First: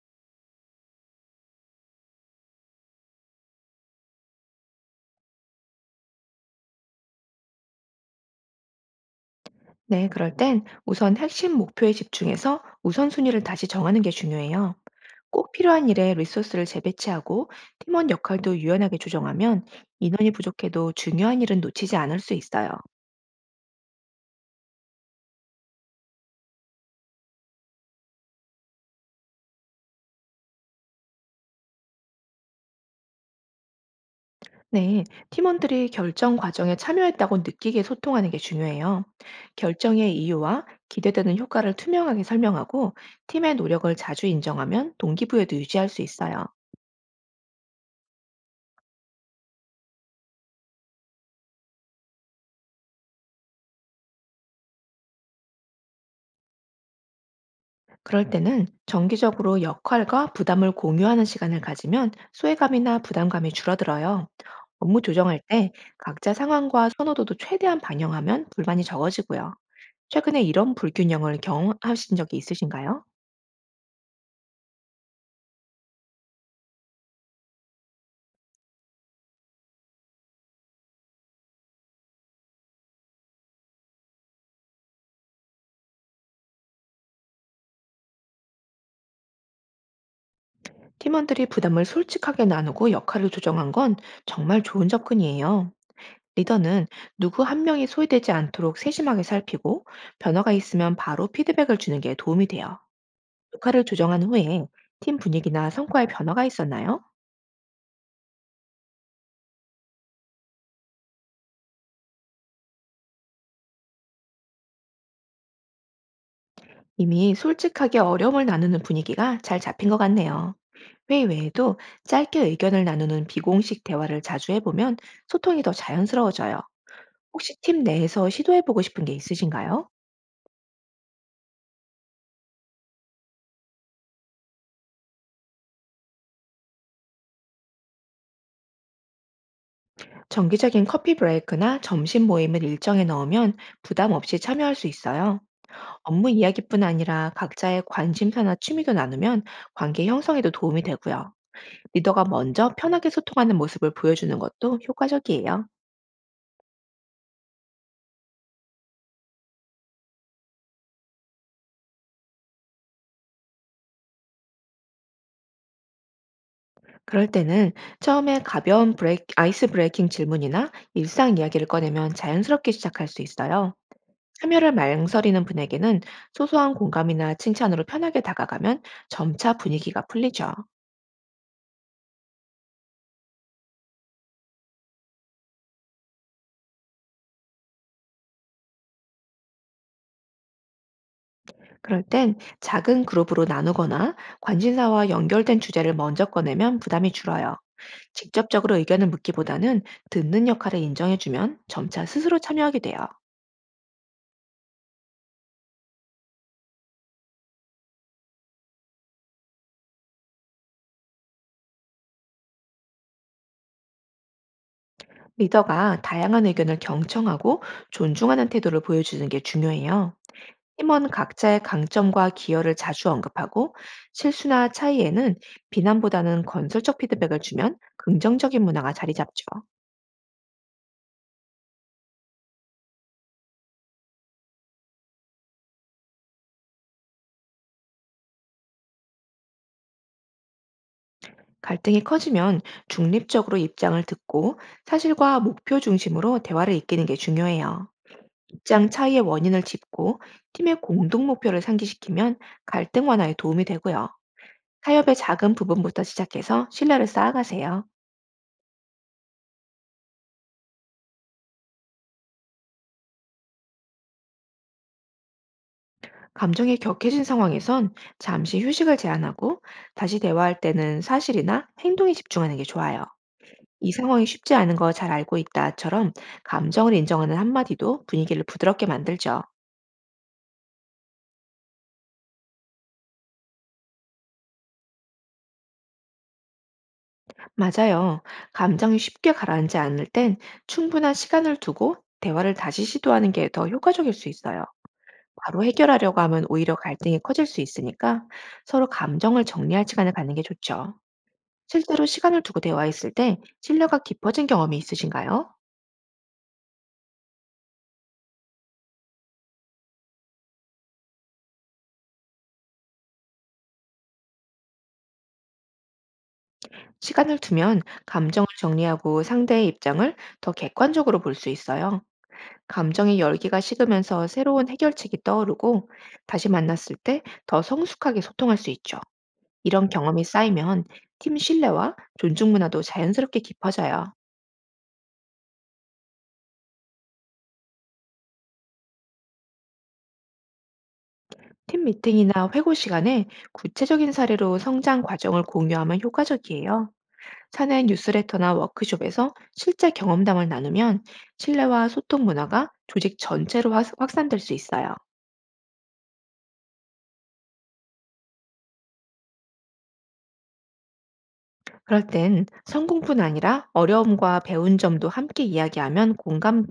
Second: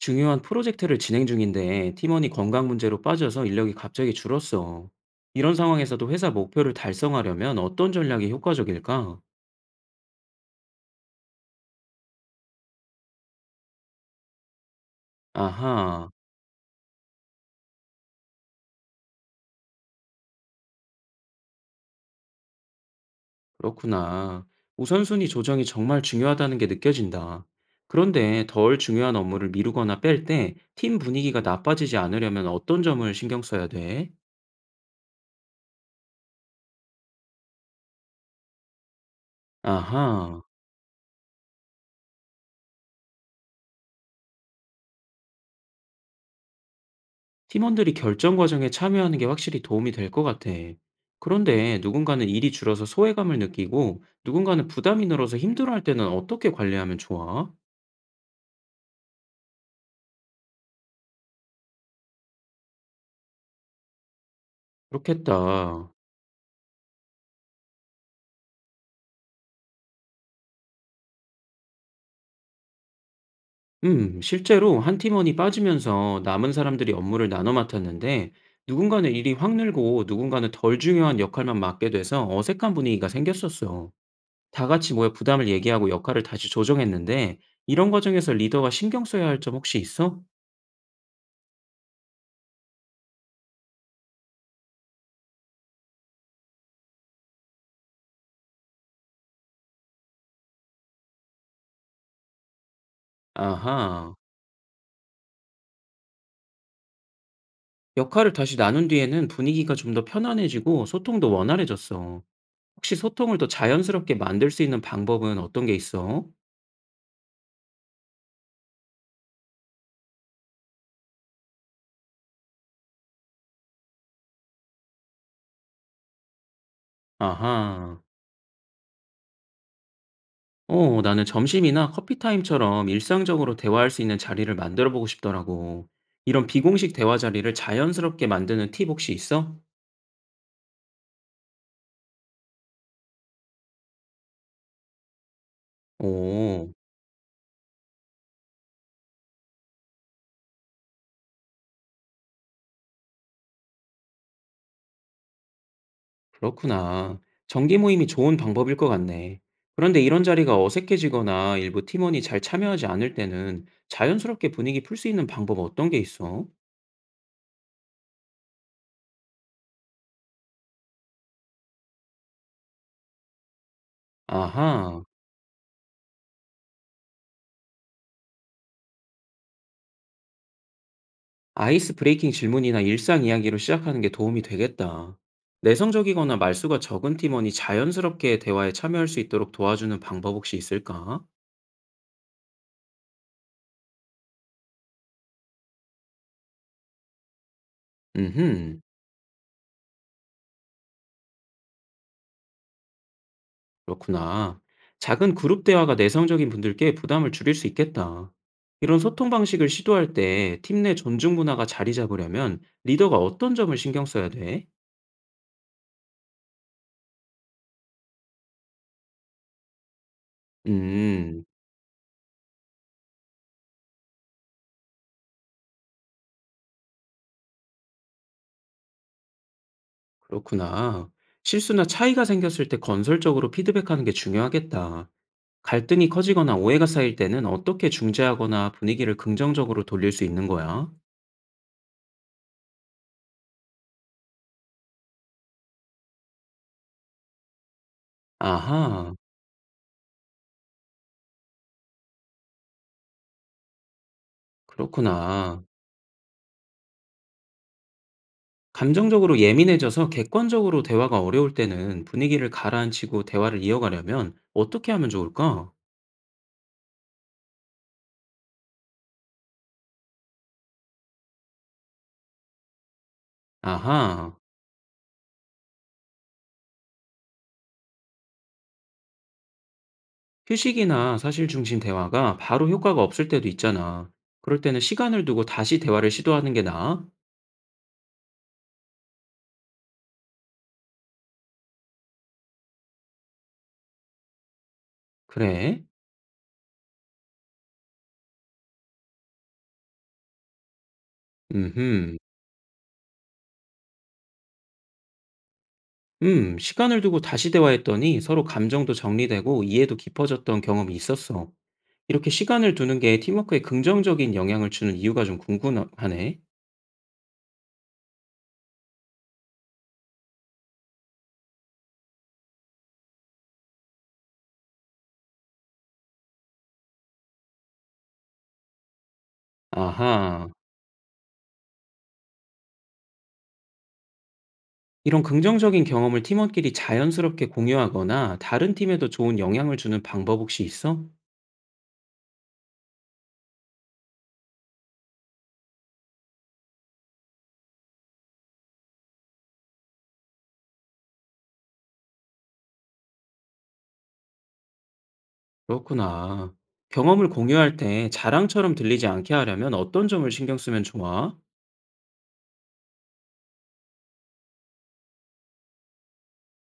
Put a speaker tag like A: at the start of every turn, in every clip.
A: 중요한 프로젝트를 진행 중인데 팀원이 건강 문제로 빠져서 인력이 갑자기 줄었어. 이런 상황에서도 회사 목표를 달성하려면 어떤 전략이 효과적일까?
B: 네, 그럴 땐 우선 핵심 목표에 집중해서 우선순위를 다시 정하는 게 중요해요. 꼭 필요한
A: 아하.
B: 일에 리소스를 재배치하고 팀원 역할도 유연하게 조정하면 인원이 부족해도 중요한 일은 놓치지 않을 수 있어요.
A: 그렇구나. 우선순위 조정이 정말 중요하다는 게 느껴진다. 그런데 덜 중요한 업무를 미루거나 뺄 때 팀 분위기가 나빠지지 않으려면 어떤 점을 신경 써야 돼?
B: 네, 팀원들이 결정 과정에 참여했다고 느끼게 소통하는 게 중요해요. 결정의
A: 아하.
B: 이유와 기대되는 효과를 투명하게 설명하고 팀의 노력을 자주 인정하면 동기부여도 유지할 수 있어요.
A: 팀원들이 결정 과정에 참여하는 게 확실히 도움이 될 것 같아. 그런데 누군가는 일이 줄어서 소외감을 느끼고 누군가는 부담이 늘어서 힘들어할 때는 어떻게 관리하면 좋아?
B: 그럴 때는 정기적으로 역할과 부담을 공유하는 시간을 가지면 소외감이나 부담감이 줄어들어요. 업무 조정할 때
A: 그렇겠다.
B: 각자 상황과 선호도도 최대한 반영하면 불만이 적어지고요. 최근에 이런 불균형을 경험하신 적이 있으신가요?
A: 실제로 한 팀원이 빠지면서 남은 사람들이 업무를 나눠 맡았는데 누군가는 일이 확 늘고 누군가는 덜 중요한 역할만 맡게 돼서 어색한 분위기가 생겼었어. 다 같이 모여 부담을 얘기하고 역할을 다시 조정했는데 이런 과정에서 리더가 신경 써야 할 점 혹시 있어?
B: 팀원들이 부담을 솔직하게 나누고 역할을 조정한 건 정말 좋은 접근이에요. 리더는 누구 한 명이 소외되지 않도록 세심하게 살피고 변화가 있으면 바로 피드백을 주는 게 도움이 돼요. 역할을
A: 아하.
B: 조정한 후에 팀 분위기나 성과에 변화가 있었나요?
A: 역할을 다시 나눈 뒤에는 분위기가 좀 더 편안해지고 소통도 원활해졌어. 혹시 소통을 더 자연스럽게 만들 수 있는 방법은 어떤 게 있어?
B: 이미 솔직하게 어려움을 나누는 분위기가 잘 잡힌 것 같네요. 회의 외에도 짧게 의견을 나누는 비공식 대화를 자주 해보면 소통이 더 자연스러워져요. 혹시 팀
A: 아하.
B: 내에서 시도해보고 싶은 게 있으신가요?
A: 어, 나는 점심이나 커피 타임처럼 일상적으로 대화할 수 있는 자리를 만들어 보고 싶더라고. 이런 비공식 대화 자리를 자연스럽게 만드는 팁 혹시 있어?
B: 정기적인 커피 브레이크나 점심 모임을 일정에 넣으면 부담 없이 참여할 수 있어요. 업무
A: 오,
B: 이야기뿐 아니라 각자의 관심사나 취미도 나누면 관계 형성에도 도움이 되고요. 리더가 먼저 편하게 소통하는 모습을 보여주는 것도 효과적이에요.
A: 그렇구나. 정기 모임이 좋은 방법일 것 같네. 그런데 이런 자리가 어색해지거나 일부 팀원이 잘 참여하지 않을 때는 자연스럽게 분위기 풀 수 있는 방법 어떤 게 있어?
B: 그럴 때는 처음에 가벼운 브레이크, 아이스 브레이킹 질문이나 일상 이야기를 꺼내면 자연스럽게 시작할 수 있어요. 참여를
A: 아하,
B: 망설이는 분에게는 소소한 공감이나 칭찬으로 편하게 다가가면 점차 분위기가 풀리죠.
A: 아이스 브레이킹 질문이나 일상 이야기로 시작하는 게 도움이 되겠다. 내성적이거나 말수가 적은 팀원이 자연스럽게 대화에 참여할 수 있도록 도와주는 방법 혹시 있을까?
B: 그럴 땐 작은 그룹으로 나누거나 관심사와 연결된 주제를 먼저 꺼내면 부담이 줄어요. 직접적으로
A: 음흠,
B: 의견을 묻기보다는 듣는 역할을 인정해주면 점차 스스로 참여하게 돼요.
A: 그렇구나. 작은 그룹 대화가 내성적인 분들께 부담을 줄일 수 있겠다. 이런 소통 방식을 시도할 때 팀 내 존중 문화가 자리 잡으려면 리더가 어떤 점을 신경 써야 돼?
B: 리더가 다양한 의견을 경청하고 존중하는 태도를 보여주는 게 중요해요. 팀원
A: 음,
B: 각자의 강점과 기여를 자주 언급하고 실수나 차이에는 비난보다는 건설적 피드백을 주면 긍정적인 문화가 자리 잡죠.
A: 그렇구나. 실수나 차이가 생겼을 때 건설적으로 피드백하는 게 중요하겠다. 갈등이 커지거나 오해가 쌓일 때는 어떻게 중재하거나 분위기를 긍정적으로 돌릴 수 있는 거야?
B: 갈등이 커지면 중립적으로 입장을 듣고 사실과 목표 중심으로 대화를 이끄는 게 중요해요. 입장
A: 아하,
B: 차이의 원인을 짚고 팀의 공동 목표를 상기시키면 갈등 완화에 도움이 되고요. 타협의 작은
A: 그렇구나.
B: 부분부터 시작해서 신뢰를 쌓아가세요.
A: 감정적으로 예민해져서 객관적으로 대화가 어려울 때는 분위기를 가라앉히고 대화를 이어가려면 어떻게 하면 좋을까?
B: 감정이 격해진 상황에선 잠시 휴식을 제한하고 다시 대화할 때는 사실이나 행동에 집중하는 게 좋아요. 이 상황이
A: 아하,
B: 쉽지 않은 거 잘 알고 있다처럼 감정을 인정하는 한마디도 분위기를 부드럽게 만들죠.
A: 휴식이나 사실 중심 대화가 바로 효과가 없을 때도 있잖아. 그럴 때는 시간을 두고 다시 대화를 시도하는 게 나아?
B: 맞아요. 감정이 쉽게 가라앉지 않을 땐 충분한 시간을 두고 대화를 다시 시도하는 게 더 효과적일 수 있어요. 바로
A: 그래?
B: 해결하려고 하면 오히려 갈등이 커질 수 있으니까 서로 감정을 정리할 시간을 갖는 게 좋죠. 실제로
A: 음흠.
B: 시간을 두고 대화했을 때 신뢰가 깊어진 경험이 있으신가요?
A: 시간을 두고 다시 대화했더니 서로 감정도 정리되고 이해도 깊어졌던 경험이 있었어. 이렇게 시간을 두는 게 팀워크에 긍정적인 영향을 주는 이유가 좀 궁금하네.
B: 시간을 두면 감정을 정리하고 상대의 입장을 더 객관적으로 볼 수 있어요. 감정의 열기가 식으면서 새로운 해결책이 떠오르고 다시 만났을 때 더 성숙하게 소통할 수 있죠. 이런 경험이
A: 아하,
B: 쌓이면 팀 신뢰와 존중 문화도 자연스럽게 깊어져요.
A: 이런 긍정적인 경험을 팀원끼리 자연스럽게 공유하거나 다른 팀에도 좋은 영향을 주는 방법 혹시 있어?
B: 팀 미팅이나 회고 시간에 구체적인 사례로 성장 과정을 공유하면 효과적이에요. 사내 뉴스레터나 워크숍에서 실제 경험담을 나누면 신뢰와 소통 문화가 조직 전체로 확산될 수 있어요.
A: 그렇구나. 경험을 공유할 때 자랑처럼 들리지 않게 하려면 어떤 점을 신경 쓰면 좋아?
B: 그럴 땐 성공뿐 아니라 어려움과 배운 점도 함께 이야기하면 공감이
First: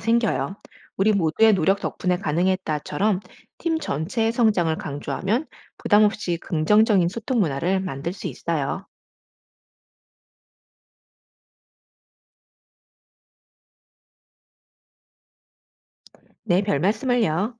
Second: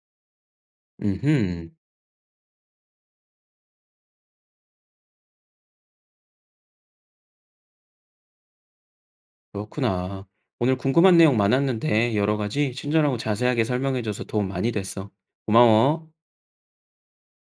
B: 생겨요. 우리 모두의
A: 음흠.
B: 노력 덕분에 가능했다처럼 팀 전체의 성장을 강조하면 부담 없이 긍정적인 소통 문화를 만들 수 있어요.
A: 그렇구나. 오늘 궁금한 내용 많았는데 여러 가지 친절하고 자세하게 설명해줘서 도움 많이 됐어. 고마워.
B: 네, 별 말씀을요.